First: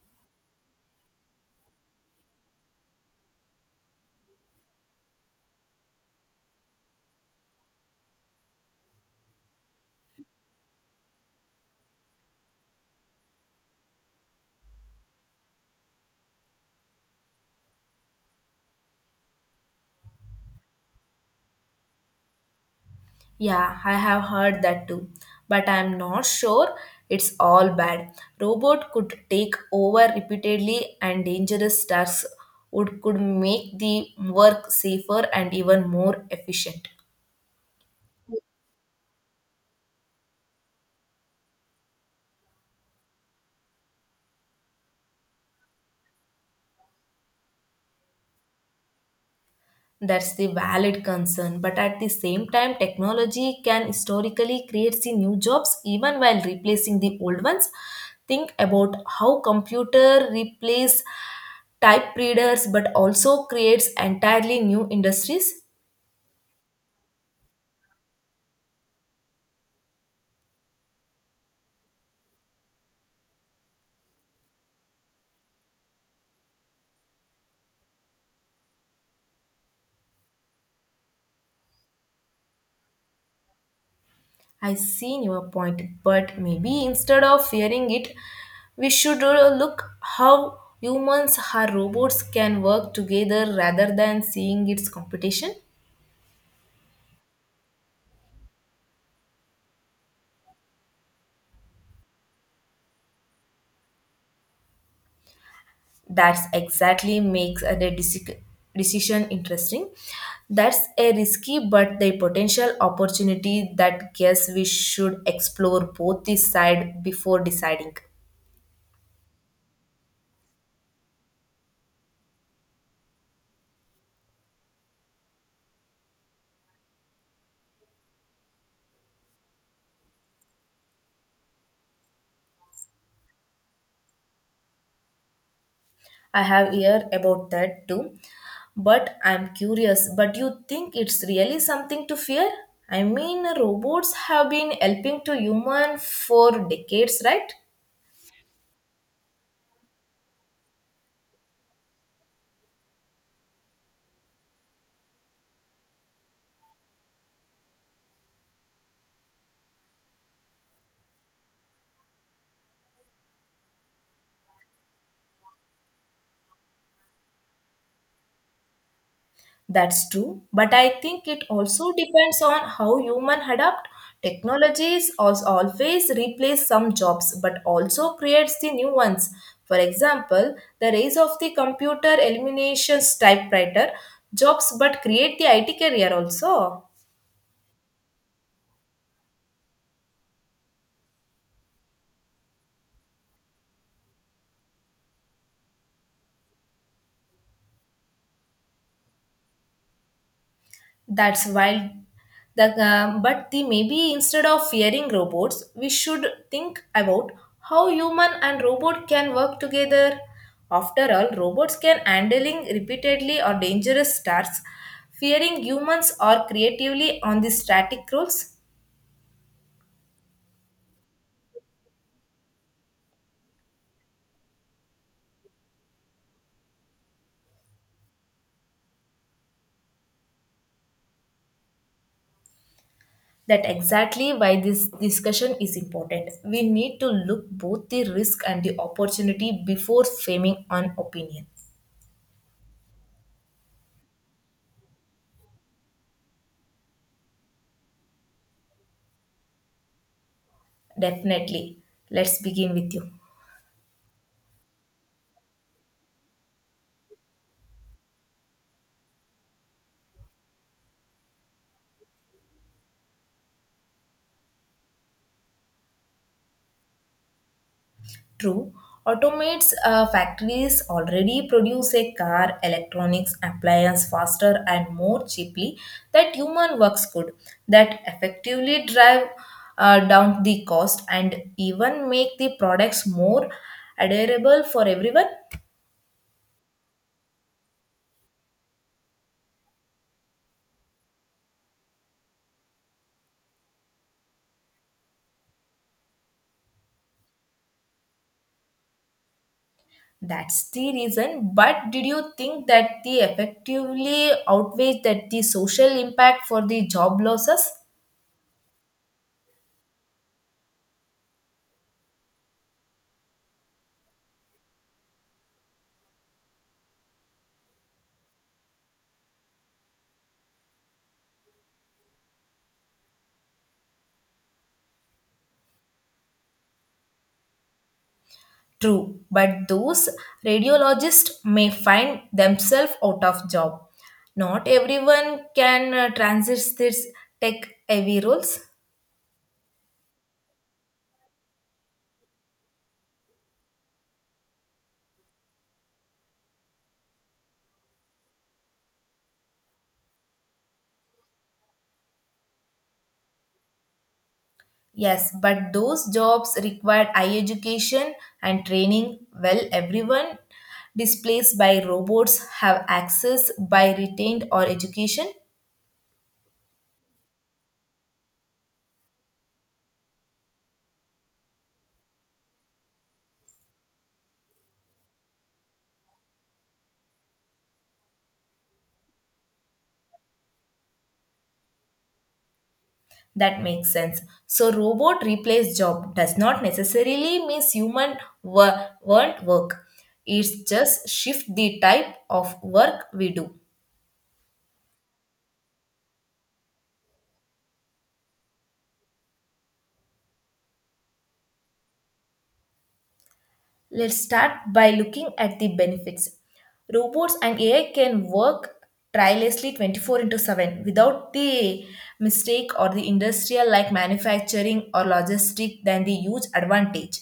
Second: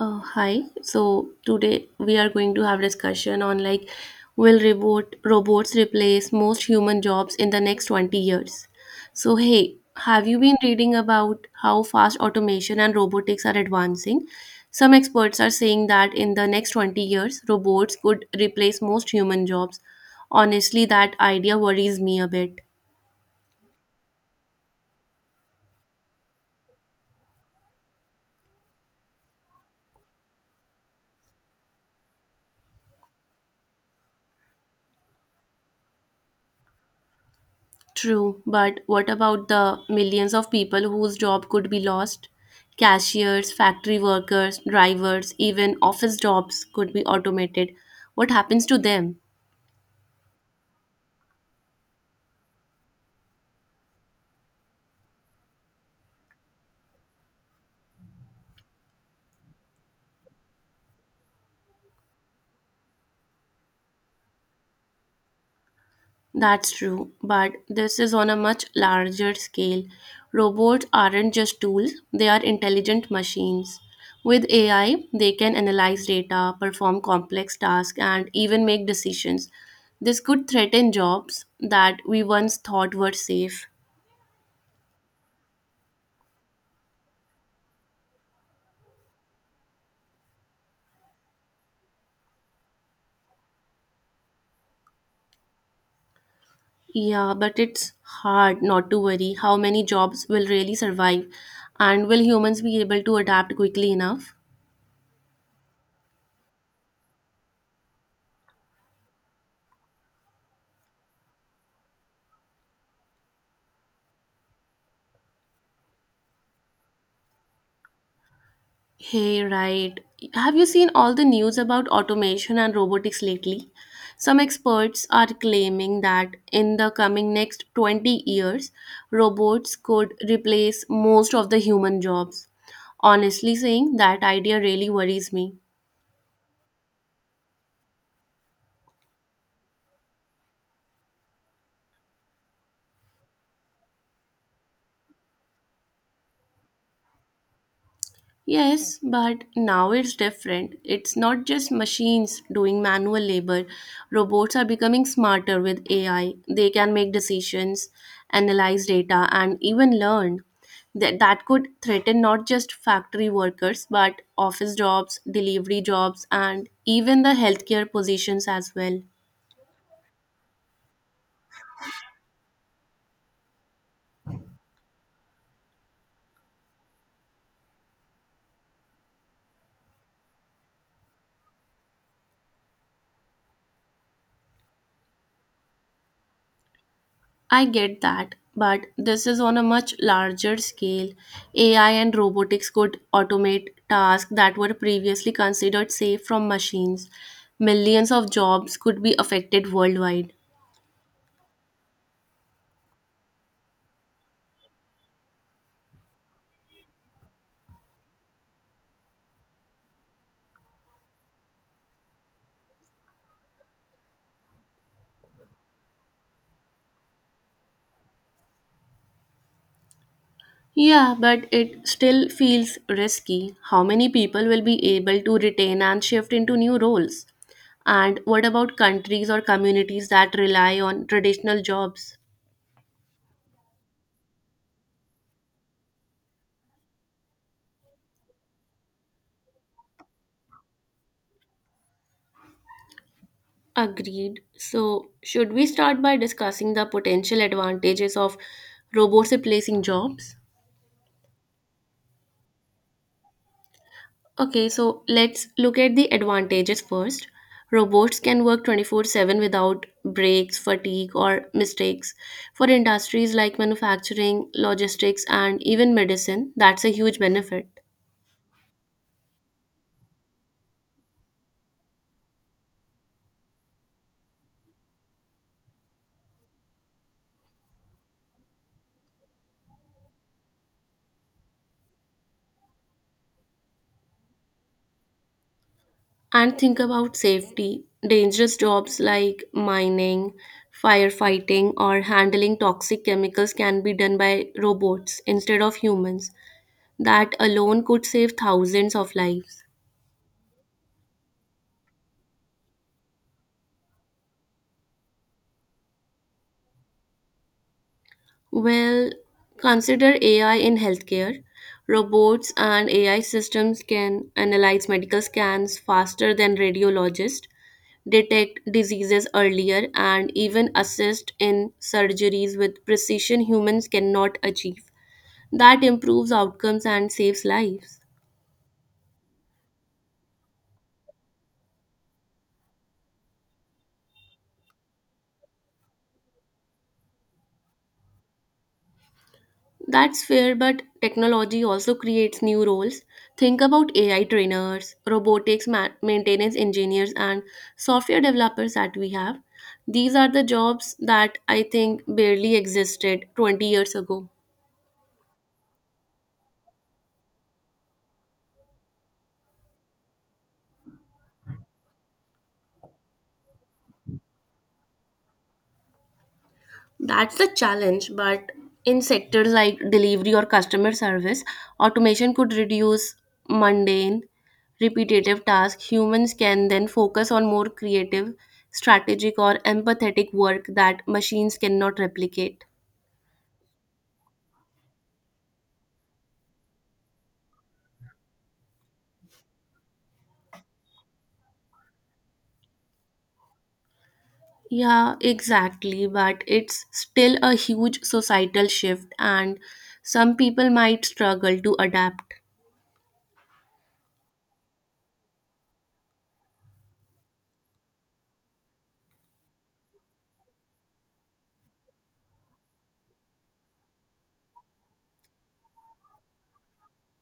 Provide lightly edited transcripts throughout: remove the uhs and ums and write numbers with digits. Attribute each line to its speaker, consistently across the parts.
Speaker 1: Hi. So today we are going to have discussion on like will robots replace most human jobs in the next 20 years. So hey, have you been reading about how fast automation and robotics are advancing? Some experts are saying that in the next 20 years robots could replace most human jobs. Honestly, that idea worries me a bit.
Speaker 2: Yeah, I have heard that too, but I am not sure it's all bad. Robot could take over repeatedly and dangerous tasks would could make the work safer and even more efficient.
Speaker 1: True, but what about the millions of people whose job could be lost? Cashiers, factory workers, drivers, even office jobs could be automated. What happens to them?
Speaker 2: That's the valid concern, but at the same time, technology can historically create the new jobs even while replacing the old ones. Think about how computer replace type readers but also creates entirely new industries.
Speaker 1: That's true, but this is on a much larger scale. Robots aren't just tools, they are intelligent machines. With AI, they can analyze data, perform complex tasks, and even make decisions. This could threaten jobs that we once thought were safe.
Speaker 2: I seen your point, but maybe instead of fearing it, we should look how humans or robots can work together rather than seeing its competition.
Speaker 1: Yeah, but it's hard not to worry how many jobs will really survive, and will humans be able to adapt quickly enough?
Speaker 2: That's exactly makes a decision interesting. That's a risky but the potential opportunity that guess we should explore both the side before deciding.
Speaker 1: Hey, right. Have you seen all the news about automation and robotics lately? Some experts are claiming that in the coming next 20 years, robots could replace most of the human jobs. Honestly saying, that idea really worries me.
Speaker 2: I have heard about that too. But I'm curious, but you think it's really something to fear? I mean, robots have been helping to human for decades, right?
Speaker 1: Yes, but now it's different. It's not just machines doing manual labor. Robots are becoming smarter with AI. They can make decisions, analyze data, and even learn. That could threaten not just factory workers, but office jobs, delivery jobs, and even the healthcare positions as well.
Speaker 2: That's true, but I think it also depends on how human adapt. Technologies also always replace some jobs, but also creates the new ones. For example, the rise of the computer eliminations typewriter jobs, but create the IT career also.
Speaker 1: I get that, but this is on a much larger scale. AI and robotics could automate tasks that were previously considered safe from machines. Millions of jobs could be affected worldwide.
Speaker 2: That's wild. The, but the maybe instead of fearing robots, we should think about how human and robot can work together. After all, robots can handling repeatedly or dangerous tasks. Fearing humans are creatively on the static rules.
Speaker 1: Yeah, but it still feels risky. How many people will be able to retain and shift into new roles? And what about countries or communities that rely on traditional jobs?
Speaker 2: That exactly why this discussion is important. We need to look both the risk and the opportunity before framing an opinion.
Speaker 1: Agreed. So, should we start by discussing the potential advantages of robots replacing jobs?
Speaker 2: Definitely. Let's begin with you.
Speaker 1: Okay, so let's look at the advantages first. Robots can work 24/7 without breaks, fatigue, or mistakes. For industries like manufacturing, logistics, and even medicine, that's a huge benefit.
Speaker 2: True, automates factories already produce a car, electronics, appliance faster and more cheaply that human works could, that effectively drive down the cost and even make the products more adorable for everyone.
Speaker 1: And think about safety. Dangerous jobs like mining, firefighting, or handling toxic chemicals can be done by robots instead of humans. That alone could save thousands of lives.
Speaker 2: That's the reason. But did you think that the effectively outweighs that the social impact for the job losses?
Speaker 1: Well, consider AI in healthcare. Robots and AI systems can analyze medical scans faster than radiologists, detect diseases earlier, and even assist in surgeries with precision humans cannot achieve. That improves outcomes and saves lives.
Speaker 2: True, but those radiologists may find themselves out of job. Not everyone can transit these tech heavy roles.
Speaker 1: That's fair, but technology also creates new roles. Think about AI trainers, robotics maintenance engineers, and software developers that we have. These are the jobs that I think barely existed 20 years ago.
Speaker 2: Yes, but those jobs require high education and training. Well, everyone displaced by robots have access by retained or education.
Speaker 1: That's the challenge, but in sectors like delivery or customer service, automation could reduce mundane, repetitive tasks. Humans can then focus on more creative, strategic, or empathetic work that machines cannot replicate.
Speaker 2: That makes sense. So, robot replace job does not necessarily means human won't work. It's just shift the type of work we do.
Speaker 1: Yeah, exactly, but it's still a huge societal shift, and some people might struggle to adapt.
Speaker 2: Let's start by looking at the benefits. Robots and AI can work tirelessly 24 into 7 without the mistake or the industrial like manufacturing or logistic than the huge advantage.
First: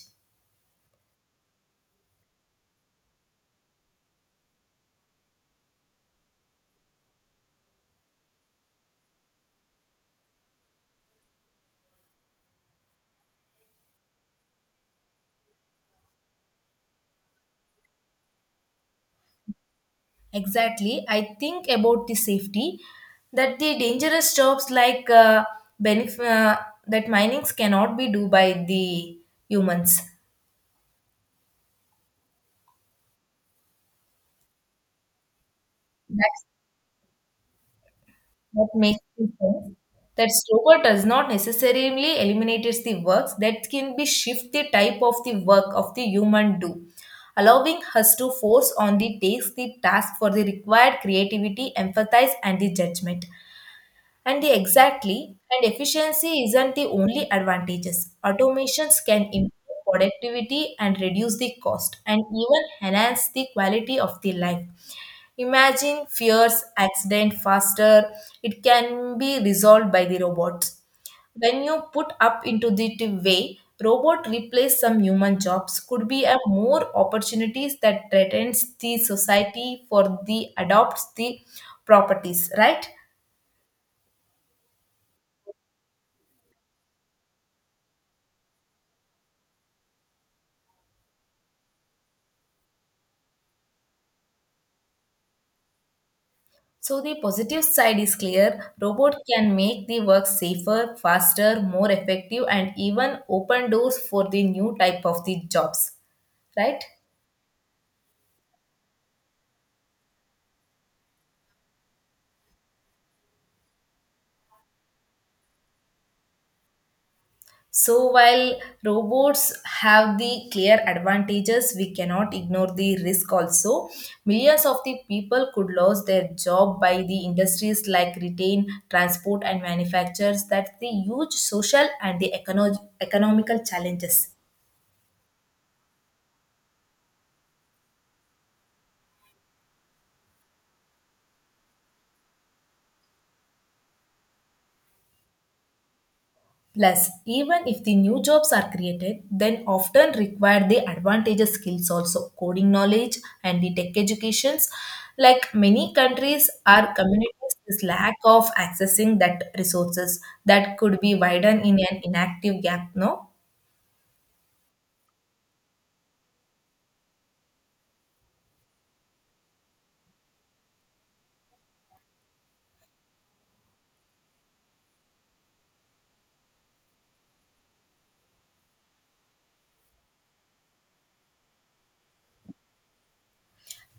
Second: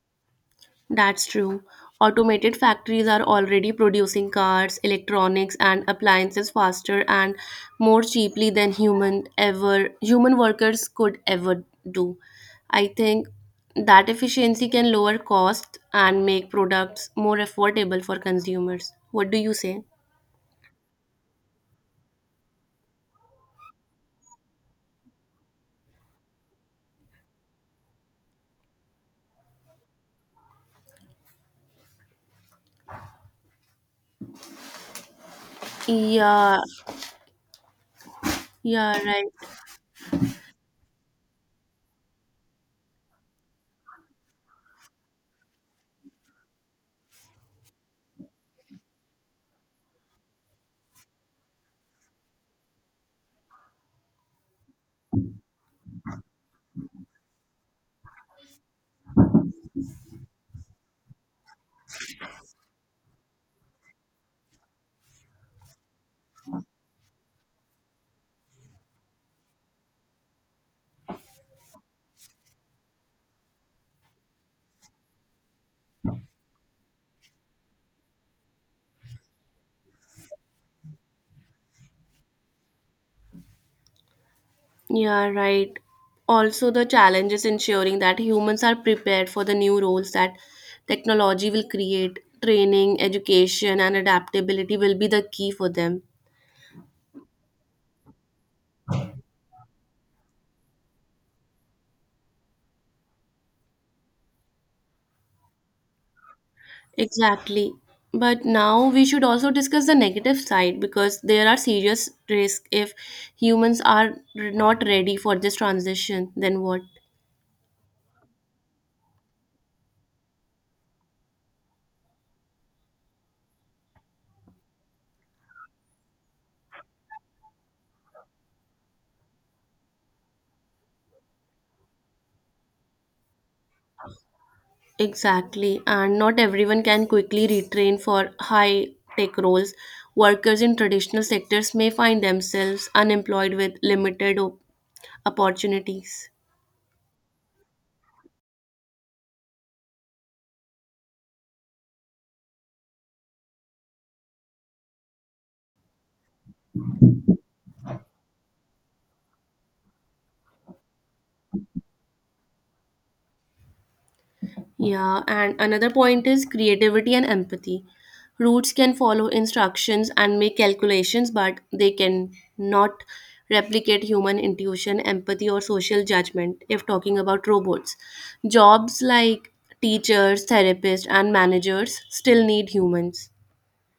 Speaker 1: That's true. Automated factories are already producing cars, electronics, and appliances faster and more cheaply than human workers could ever do. I think that efficiency can lower costs and make products more affordable for consumers. What do you say?
Speaker 2: Exactly. I think about the safety that the dangerous jobs like benef- uh, that minings cannot be do by the humans. That's,
Speaker 1: Yeah,
Speaker 2: that
Speaker 1: yeah,
Speaker 2: makes me
Speaker 1: right.
Speaker 2: think that robot does not necessarily eliminates the works that can be shift the type of the work of the human do, allowing us to force on the takes the task for the required creativity, empathize, and the judgment. And the exactly, and efficiency isn't the only advantages. Automations can improve productivity and reduce the cost and even enhance the quality of the life. Imagine fears, accident faster, it can be resolved by the robots. When you put up into the way, robot replace some human jobs could be a more opportunities that threatens the society for the adopts the properties, right?
Speaker 1: Yeah, right. Also, the challenge is ensuring that humans are prepared for the new roles that technology will create. Training, education, and adaptability will be the key for them.
Speaker 2: So the positive side is clear. Robot can make the work safer, faster, more effective, and even open doors for the new type of the jobs. Right?
Speaker 1: Exactly. But now we should also discuss the negative side because there are serious risks if humans are not ready for this transition. Then what?
Speaker 2: So while robots have the clear advantages, we cannot ignore the risk also. Millions of the people could lose their job by the industries like retail, transport, and manufacturers. That's the huge social and the economical challenges.
Speaker 1: Exactly, and not everyone can quickly retrain for high tech roles. Workers in traditional sectors may find themselves unemployed with limited opportunities.
Speaker 2: Plus, even if the new jobs are created, then often require the advantageous skills also, coding knowledge and the tech educations. Like many countries or communities, this lack of accessing that resources that could be widened in an inactive gap, no?
Speaker 1: Yeah, and another point is creativity and empathy. Roots can follow instructions and make calculations, but they can not replicate human intuition, empathy, or social judgment if talking about robots. Jobs like teachers, therapists, and managers still need humans.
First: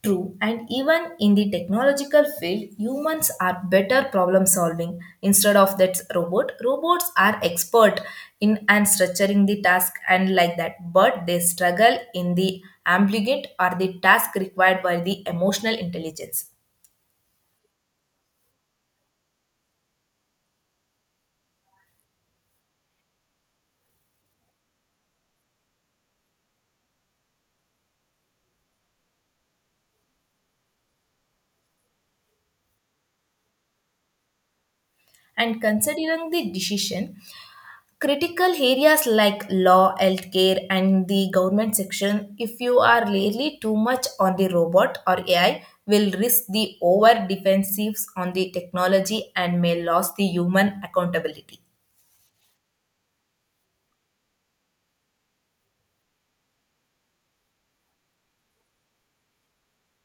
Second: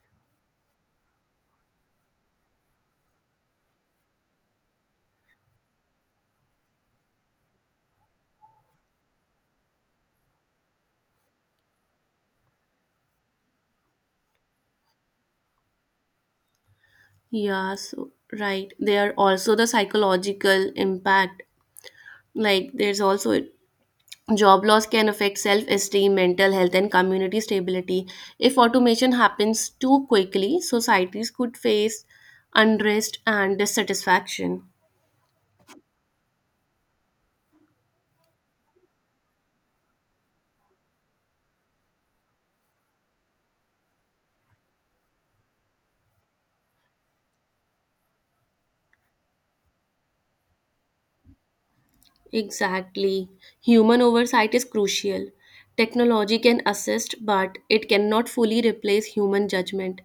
Speaker 2: True, and even in the technological field, humans are better problem solving. Instead of that robots are expert in and structuring the task and like that, but they struggle in the ambiguous or the task required by the emotional intelligence.
Speaker 1: Yeah, so right. There are also the psychological impact. Like there's also job loss can affect self-esteem, mental health, and community stability. If automation happens too quickly, societies could face unrest and dissatisfaction.
Speaker 2: And considering the decision, critical areas like law, healthcare, and the government section, if you are really too much on the robot or AI, will risk the over defensives on the technology and may lose the human accountability.
Speaker 1: Exactly. Human oversight is crucial. Technology can assist, but it cannot fully replace human judgment,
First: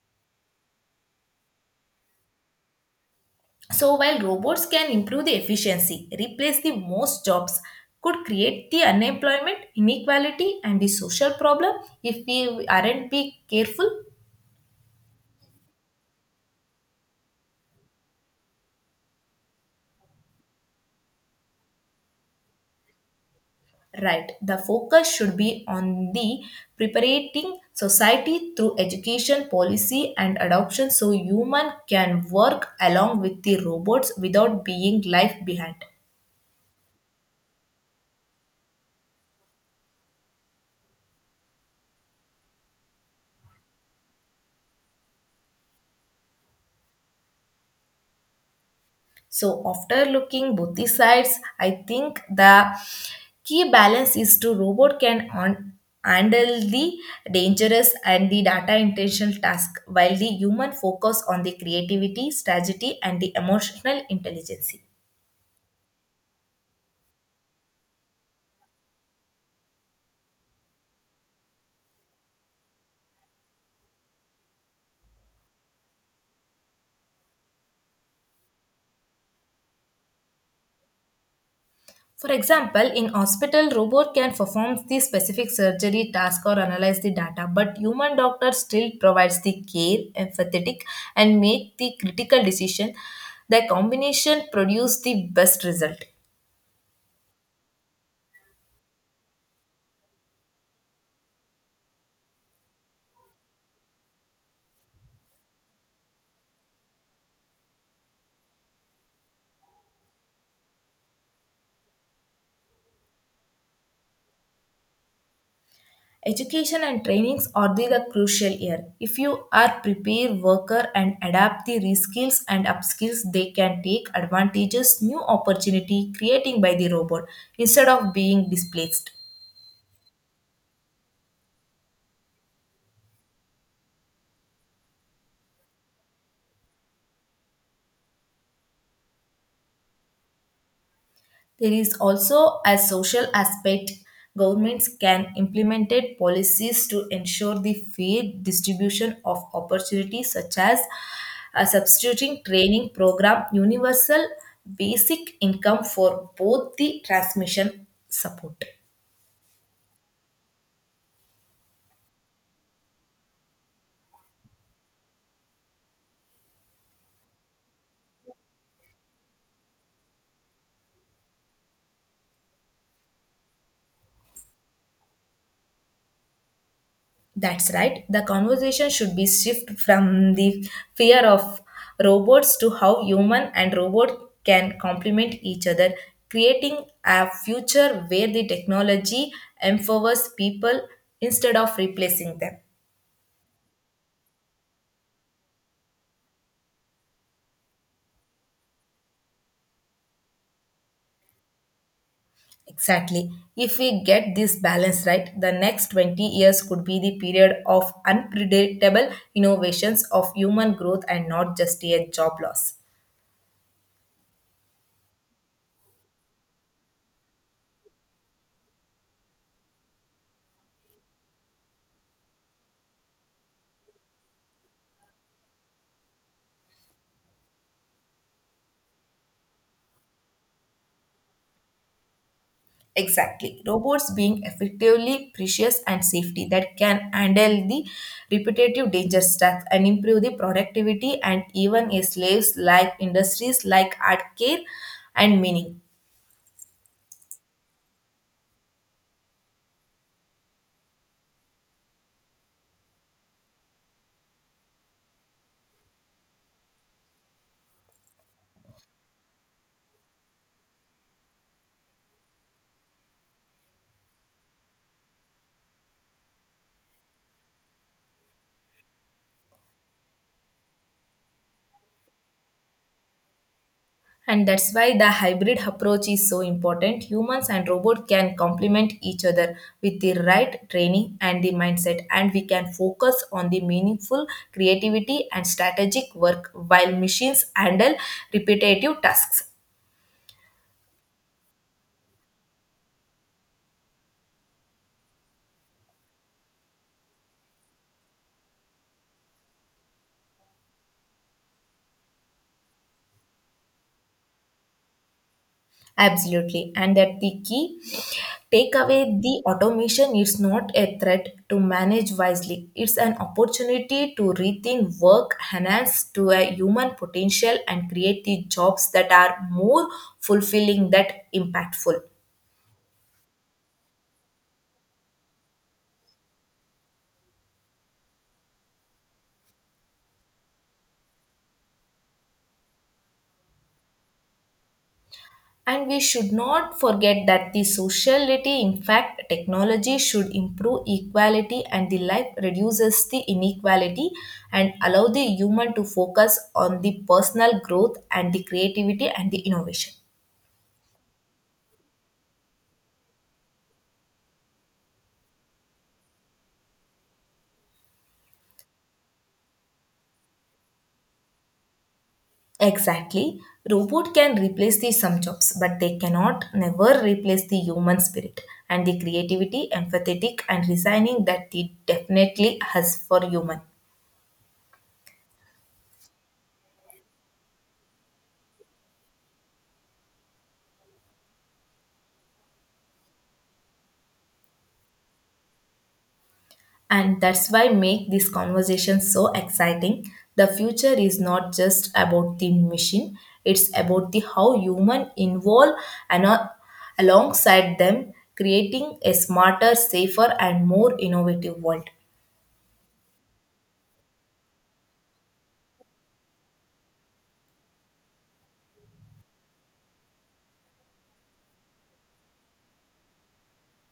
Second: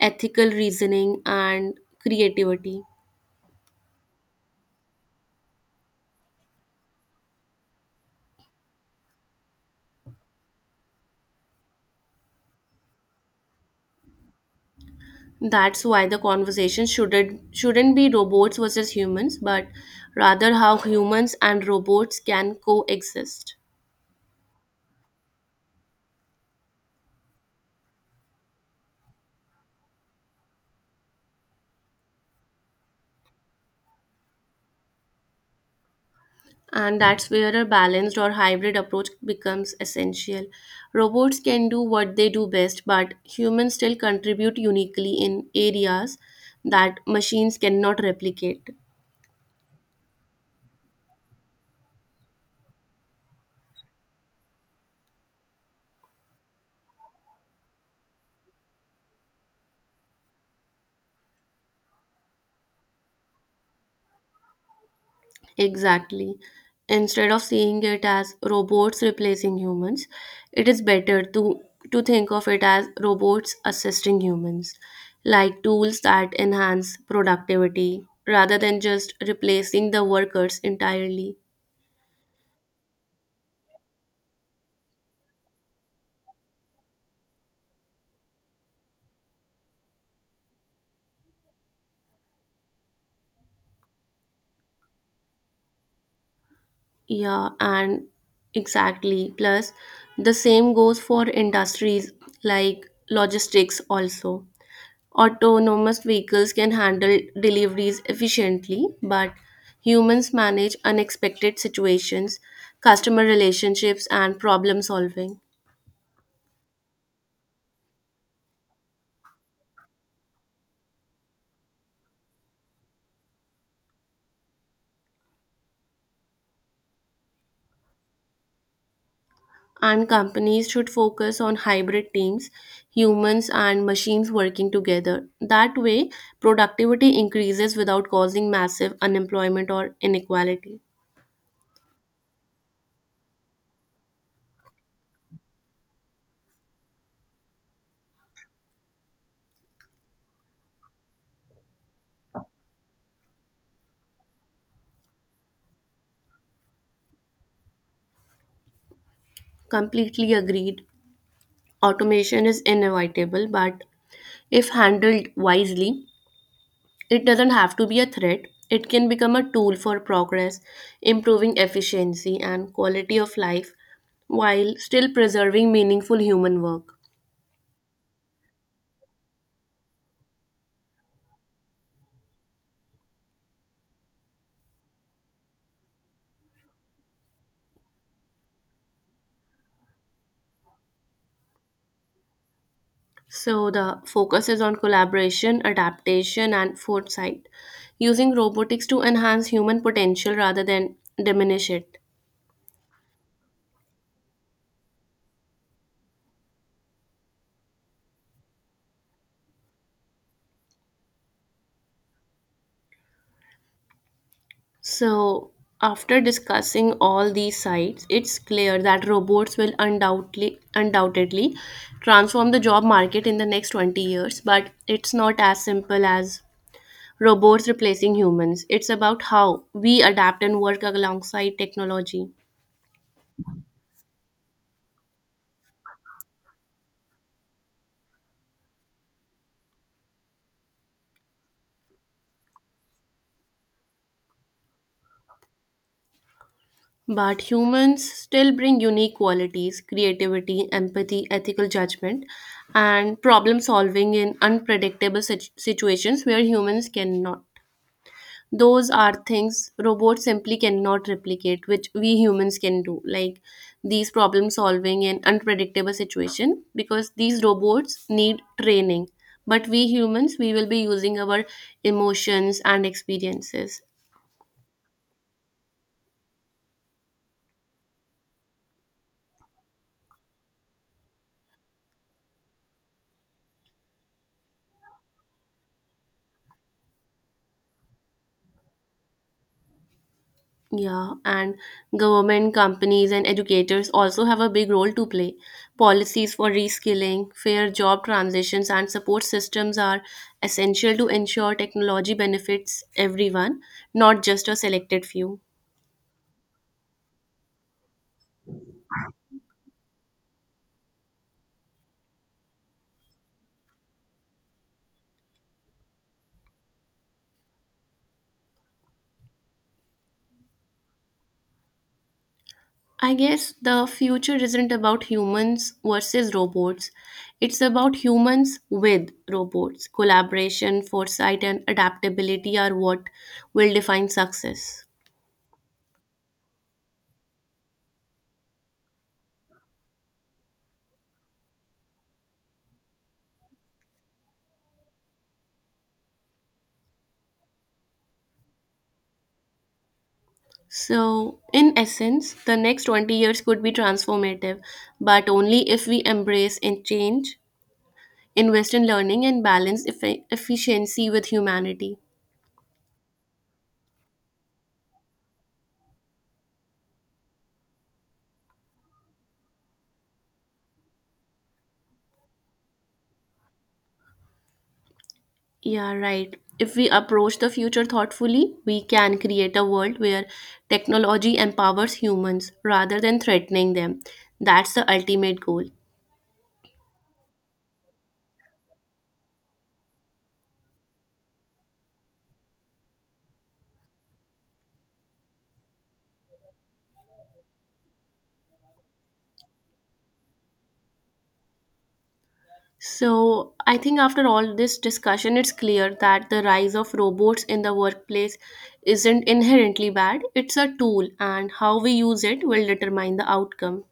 Speaker 1: ethical reasoning, and creativity.
Speaker 2: So while robots can improve the efficiency, replace the most jobs, could create the unemployment, inequality, and the social problem if we aren't be careful.
Speaker 1: That's why the conversation shouldn't be robots versus humans, but rather how humans and robots can coexist.
Speaker 2: Right. The focus should be on the preparing society through education, policy, and adoption so human can work along with the robots without being left behind.
Speaker 1: And that's where a balanced or hybrid approach becomes essential. Robots can do what they do best, but humans still contribute uniquely in areas that machines cannot replicate.
Speaker 2: So after looking both the sides, I think the key balance is to robot can on handle the dangerous and the data intentional task while the human focus on the creativity strategy and the emotional intelligence.
Speaker 1: Exactly. Instead of seeing it as robots replacing humans, it is better to think of it as robots assisting humans, like tools that enhance productivity rather than just replacing the workers entirely.
Speaker 2: For example, in hospital, robot can perform the specific surgery task or analyze the data, but human doctor still provides the care, empathetic, and make the critical decision. The combination produce the best result.
Speaker 1: Yeah, and exactly. Plus, the same goes for industries like logistics also. Autonomous vehicles can handle deliveries efficiently, but humans manage unexpected situations, customer relationships, and problem solving.
Speaker 2: Education and trainings are the crucial here. If you are prepared worker and adapt the reskills and upskills, they can take advantages, new opportunity creating by the robot instead of being displaced.
Speaker 1: And companies should focus on hybrid teams, humans and machines working together. That way, productivity increases without causing massive unemployment or inequality.
Speaker 2: There is also a social aspect. Governments can implement policies to ensure the fair distribution of opportunities, such as a substituting training program, universal basic income for both the transmission support.
Speaker 1: Completely agreed. Automation is inevitable, but if handled wisely, it doesn't have to be a threat. It can become a tool for progress, improving efficiency and quality of life while still preserving meaningful human work.
Speaker 2: That's right. The conversation should be shifted from the fear of robots to how human and robot can complement each other, creating a future where the technology empowers people instead of replacing them.
Speaker 1: So, the focus is on collaboration, adaptation, and foresight, using robotics to enhance human potential rather than diminish it.
Speaker 2: Exactly. If we get this balance right, the next 20 years could be the period of unpredictable innovations of human growth and not just a job loss.
Speaker 1: So, after discussing all these sides, it's clear that robots will undoubtedly transform the job market in the next 20 years, but it's not as simple as robots replacing humans. It's about how we adapt and work alongside technology.
Speaker 2: Exactly. Robots being effectively precious and safety that can handle the repetitive danger stacks and improve the productivity and even a slaves like industries like art care and meaning.
Speaker 1: But humans still bring unique qualities, creativity, empathy, ethical judgment, and problem solving in unpredictable situations where humans cannot. Those are things robots simply cannot replicate, which we humans can do, like these problem solving and unpredictable situation, because these robots need training, but we humans we will be using our emotions and experiences.
Speaker 2: And that's why the hybrid approach is so important. Humans and robot can complement each other with the right training and the mindset, and we can focus on the meaningful creativity and strategic work while machines handle repetitive tasks.
Speaker 1: Yeah, and government, companies, and educators also have a big role to play. Policies for reskilling, fair job transitions, and support systems are essential to ensure technology benefits everyone, not just a selected few.
Speaker 2: Absolutely. And that the key takeaway the automation is not a threat to manage wisely. It's an opportunity to rethink work, enhance to a human potential, and create the jobs that are more fulfilling, that impactful.
Speaker 1: I guess the future isn't about humans versus robots. It's about humans with robots. Collaboration, foresight, and adaptability are what will define success.
Speaker 2: And we should not forget that the sociality, in fact, technology should improve equality and the life reduces the inequality and allow the human to focus on the personal growth and the creativity and the innovation.
Speaker 1: So, in essence, the next 20 years could be transformative, but only if we embrace and change, invest in learning, and balance efficiency with humanity.
Speaker 2: Exactly. Robot can replace the some jobs, but they cannot never replace the human spirit and the creativity, empathetic and resigning that it definitely has for human.
Speaker 1: Yeah, right. If we approach the future thoughtfully, we can create a world where technology empowers humans rather than threatening them. That's the ultimate goal.
Speaker 2: And that's why make these conversations so exciting. The future is not just about the machine. It's about the how human involve and alongside them creating a smarter, safer, and more innovative world.
Speaker 1: So, I think after all this discussion, it's clear that the rise of robots in the workplace isn't inherently bad. It's a tool, and how we use it will determine the outcome.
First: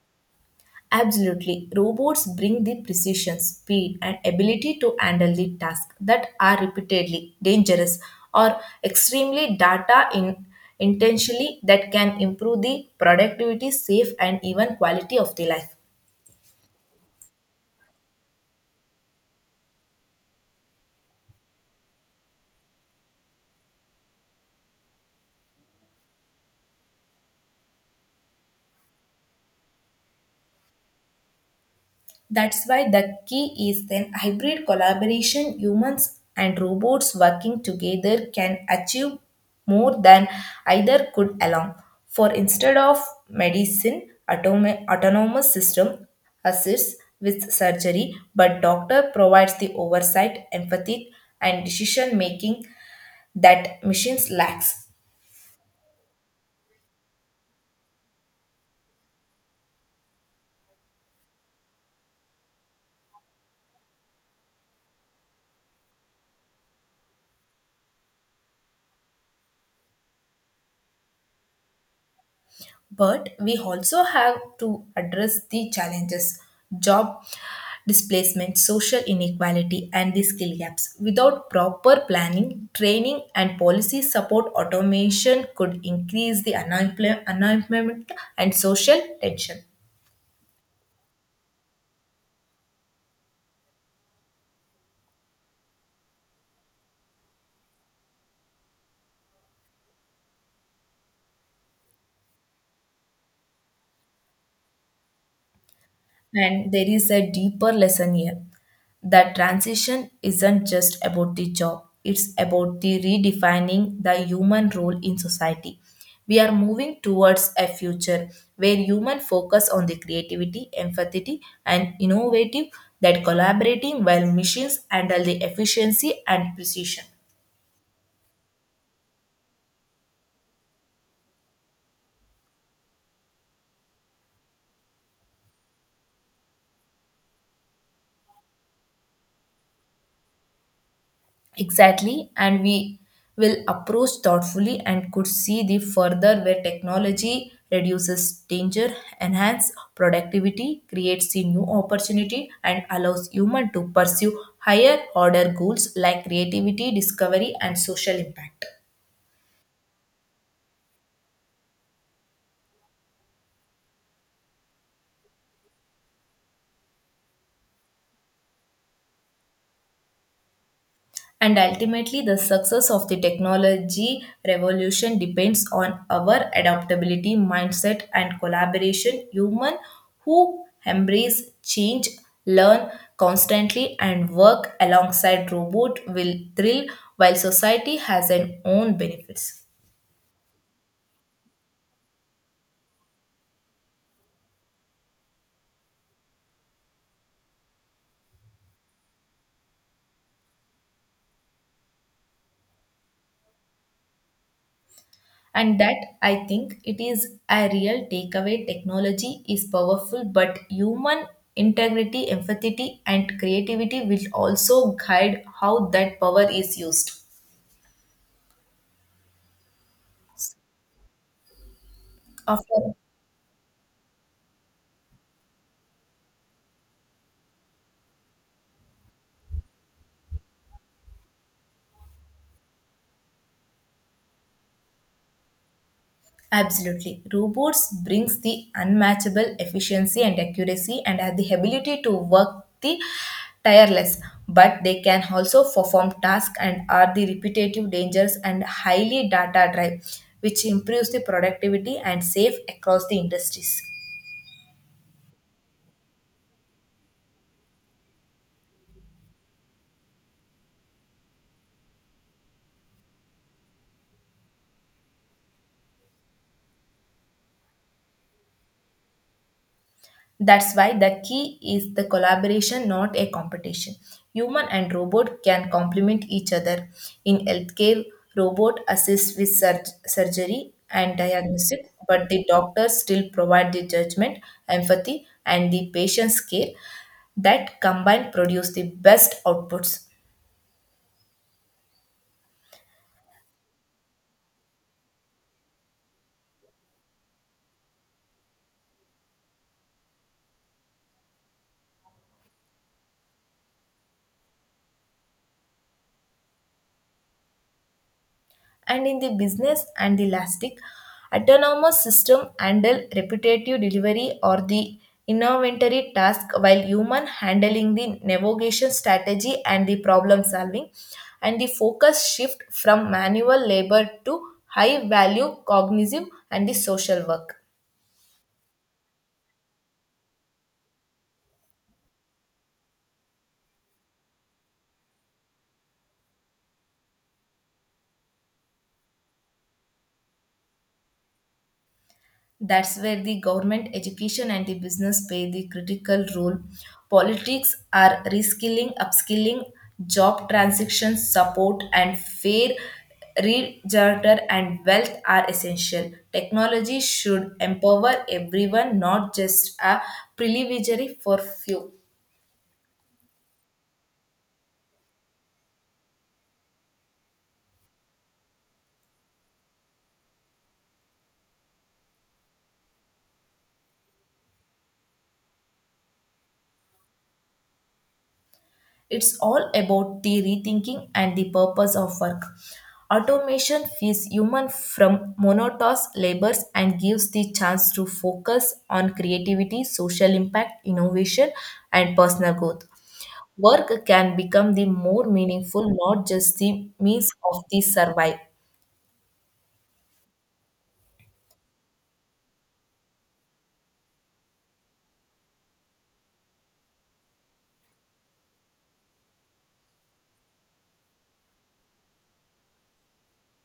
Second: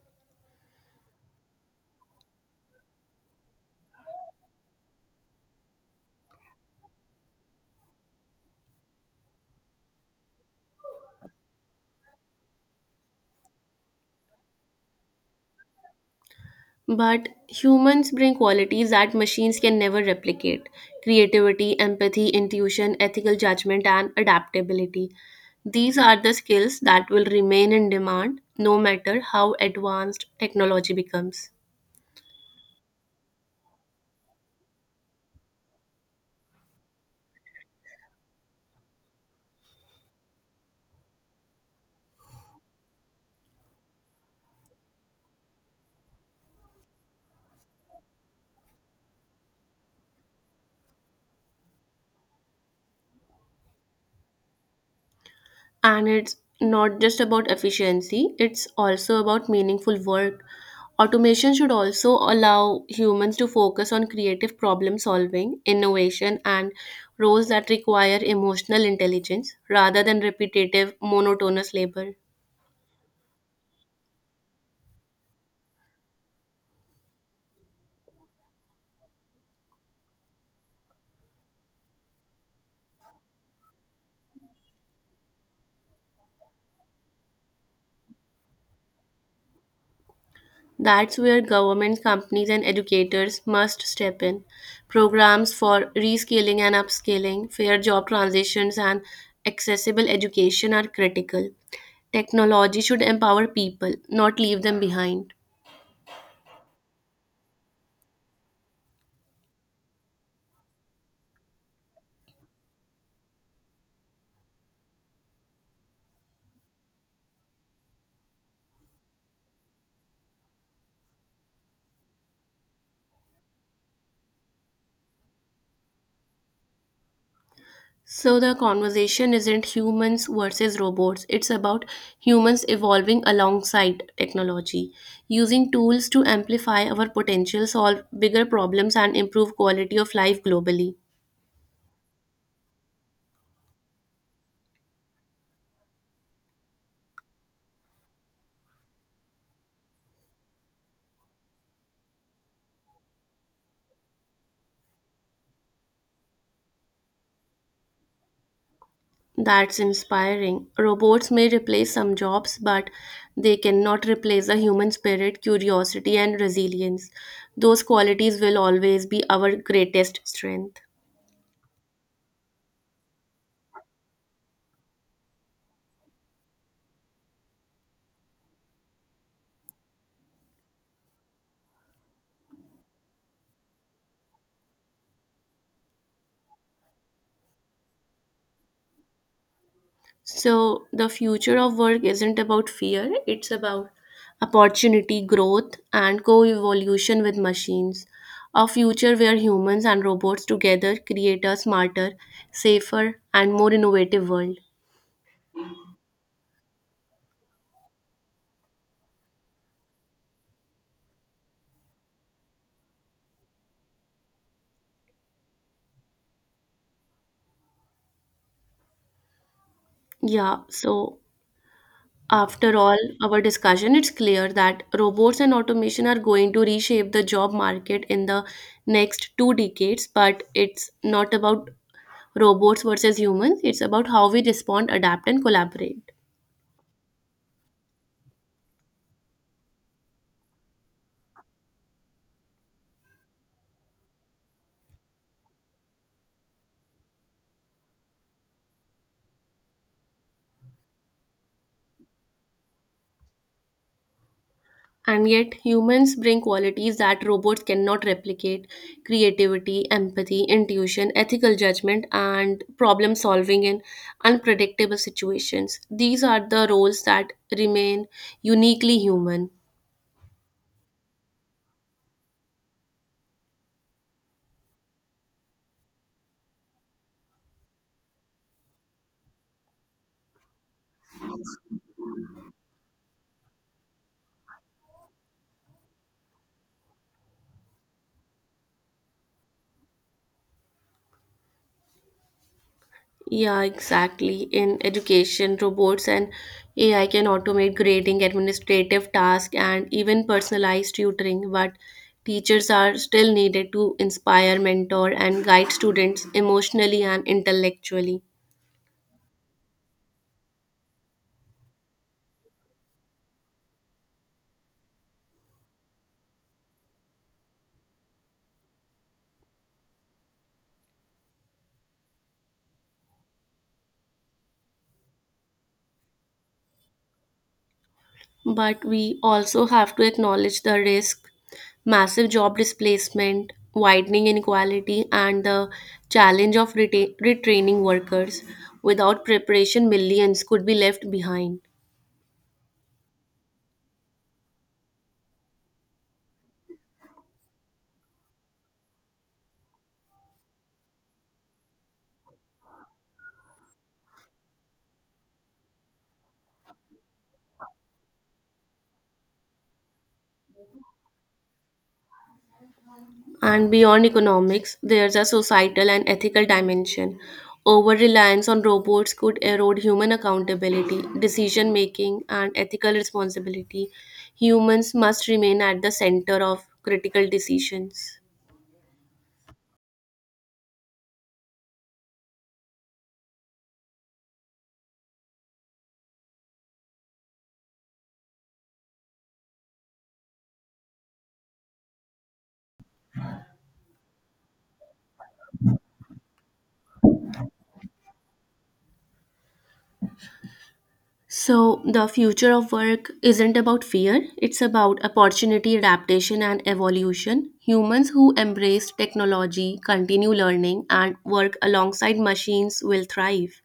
Speaker 2: Absolutely. Robots bring the precision, speed, and ability to handle the tasks that are repeatedly dangerous or extremely data in intentionally that can improve the productivity, safe, and even quality of the life.
Speaker 1: But humans bring qualities that machines can never replicate: creativity, empathy, intuition, ethical judgment, and adaptability. These are the skills that will remain in demand no matter how advanced technology becomes.
Speaker 2: That's why the key is then hybrid collaboration, humans and robots working together can achieve more than either could alone. For instead of medicine, autonomous system assists with surgery, but doctor provides the oversight, empathy, and decision making that machines lacks.
Speaker 1: And it's not just about efficiency, it's also about meaningful work. Automation should also allow humans to focus on creative problem solving, innovation, and roles that require emotional intelligence rather than repetitive, monotonous labor.
Speaker 2: But we also have to address the challenges job displacement, social inequality, and the skill gaps. Without proper planning, training, and policy support, automation could increase the unemployment and social tension.
Speaker 1: That's where government, companies, and educators must step in. Programs for reskilling and upskilling, fair job transitions, and accessible education are critical. Technology should empower people, not leave them behind.
Speaker 2: And there is a deeper lesson here. That transition isn't just about the job, it's about the redefining the human role in society. We are moving towards a future where human focus on the creativity, empathy, and innovative that collaborating while machines handle the efficiency and precision.
Speaker 1: So, the conversation isn't humans versus robots, it's about humans evolving alongside technology, using tools to amplify our potential, solve bigger problems, and improve quality of life globally.
Speaker 2: Exactly, and we will approach thoughtfully and could see the further where technology reduces danger, enhance productivity, creates a new opportunity, and allows human to pursue higher order goals like creativity, discovery, and social impact.
Speaker 1: That's inspiring. Robots may replace some jobs, but they cannot replace the human spirit, curiosity, and resilience. Those qualities will always be our greatest strength.
Speaker 2: And ultimately, the success of the technology revolution depends on our adaptability, mindset, and collaboration. Humans who embrace change, learn constantly, and work alongside robot will thrill while society has an own benefits.
Speaker 1: So, the future of work isn't about fear, it's about opportunity, growth, and co evolution with machines. A future where humans and robots together create a smarter, safer, and more innovative world.
Speaker 2: And that, I think it is a real takeaway. Technology is powerful, but human integrity, empathy, and creativity will also guide how that power is used.
Speaker 1: Yeah, so after
Speaker 2: After.
Speaker 1: all our discussion, it's clear that robots and automation are going to reshape the job market in the next two decades, but it's not about robots versus humans, it's about how we respond, adapt, and collaborate.
Speaker 2: Absolutely. Robots brings the unmatchable efficiency and accuracy and have the ability to work the tireless, but they can also perform tasks and are the repetitive dangerous, and highly data drive, which improves the productivity and safe across the industries.
Speaker 1: And yet, humans bring qualities that robots cannot replicate: creativity, empathy, intuition, ethical judgment, and problem solving in unpredictable situations. These are the roles that remain uniquely human.
Speaker 2: That's why the key is the collaboration, not a competition. Human and robot can complement each other. In healthcare, robot assists with surgery and diagnostic, but the doctors still provide the judgment, empathy, and the patient's care that combined produce the best outputs.
Speaker 1: Yeah, exactly. In education, robots and AI can automate grading, administrative tasks, and even personalized tutoring, but teachers are still needed to inspire, mentor, and guide students emotionally and intellectually.
Speaker 2: And in the business and the elastic autonomous system handle repetitive delivery or the inventory task while human handling the navigation strategy and the problem solving and the focus shift from manual labor to high value cognitive and the social work.
Speaker 1: But we also have to acknowledge the risk, massive job displacement, widening inequality, and the challenge of retraining workers. Without preparation, millions could be left behind.
Speaker 2: That's where the government, education, and the business play the critical role. Politics are reskilling, upskilling, job transition support, and fair register and wealth are essential. Technology should empower everyone, not just a privileged for few.
Speaker 1: And beyond economics, there's a societal and ethical dimension. Over reliance on robots could erode human accountability, decision making, and ethical responsibility. Humans must remain at the center of critical decisions.
Speaker 2: It's all about the rethinking and the purpose of work. Automation frees human from monotonous labors and gives the chance to focus on creativity, social impact, innovation, and personal growth. Work can become the more meaningful, not just the means of the survive.
Speaker 1: So, the future of work isn't about fear, it's about opportunity, adaptation, and evolution. Humans who embrace technology, continue learning, and work alongside machines will thrive.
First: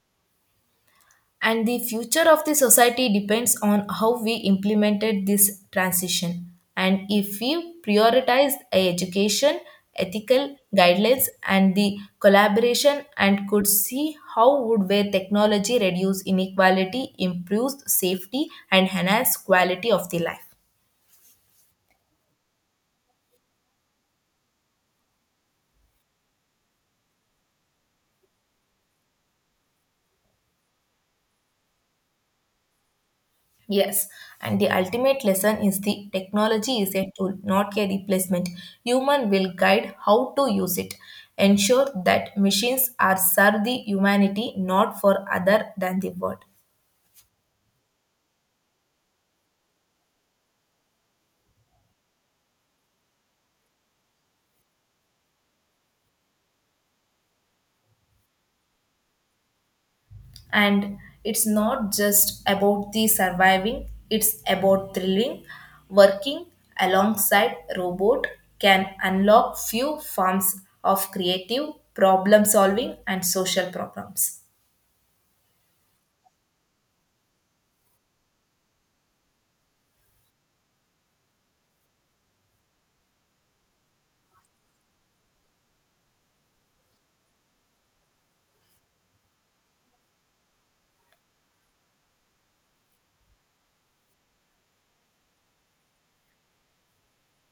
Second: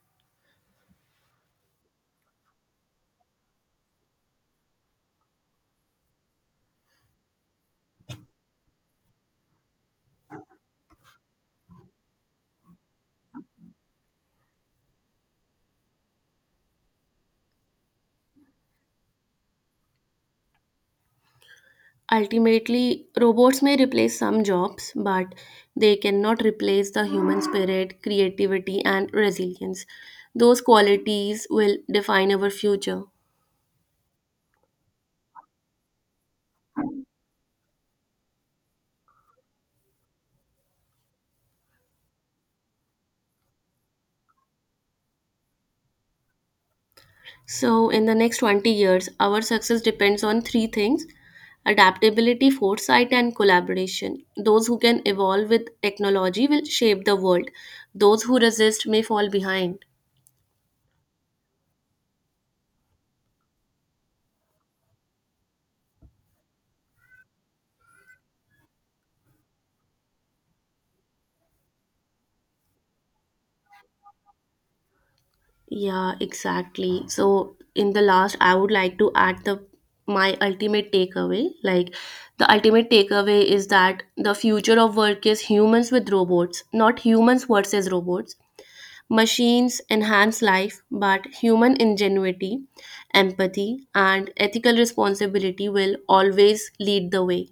Speaker 2: And the future of the society depends on how we implemented this transition and if we prioritize education, ethical guidelines, and the collaboration and could see how would where technology reduce inequality, improves safety, and enhance quality of the life.
Speaker 1: Ultimately, robots may replace some jobs, but they cannot replace the human spirit, creativity, and resilience. Those qualities will define our future.
Speaker 2: Yes, and the ultimate lesson is the technology is a tool, not a replacement. Human will guide how to use it. Ensure that machines are serve the humanity, not for other than the world.
Speaker 1: So, in the next 20 years, our success depends on three things: adaptability, foresight, and collaboration. Those who can evolve with technology will shape the world, those who resist may fall behind.
Speaker 2: And it's not just about the surviving, it's about thrilling. Working alongside robot can unlock few forms of creative problem solving and social problems.
Speaker 1: Yeah, exactly. So in the last, I would like to add the my ultimate takeaway. Like the ultimate takeaway is that the future of work is humans with robots, not humans versus robots. Machines enhance life, but human ingenuity, empathy, and ethical responsibility will always lead the way.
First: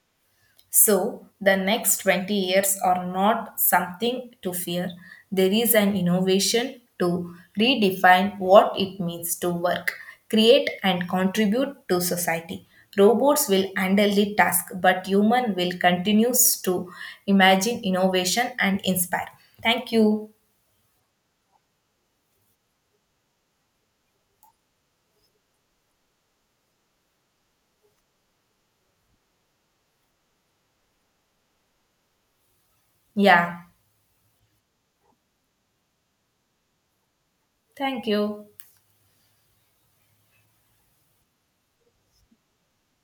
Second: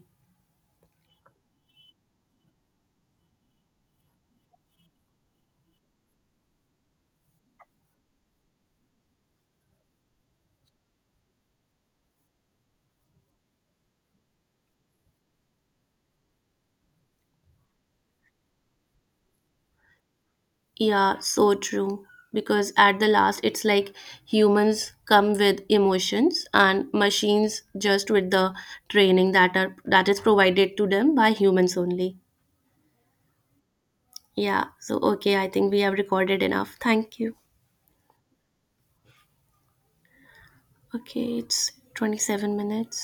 Speaker 2: So, the next 20 years are not something to fear. There is an innovation to redefine what it means to work, create, and contribute to society. Robots will handle the task, but human will continues to imagine innovation and inspire. Thank you.
Speaker 1: Yeah, so true. Because at the last, it's like humans come with emotions and machines just with the training that are that is provided to them by humans only.
Speaker 2: Yeah,
Speaker 1: Yeah, so okay, I think we have recorded enough. Thank you.
Speaker 2: thank you.
Speaker 1: Okay, it's 27 minutes.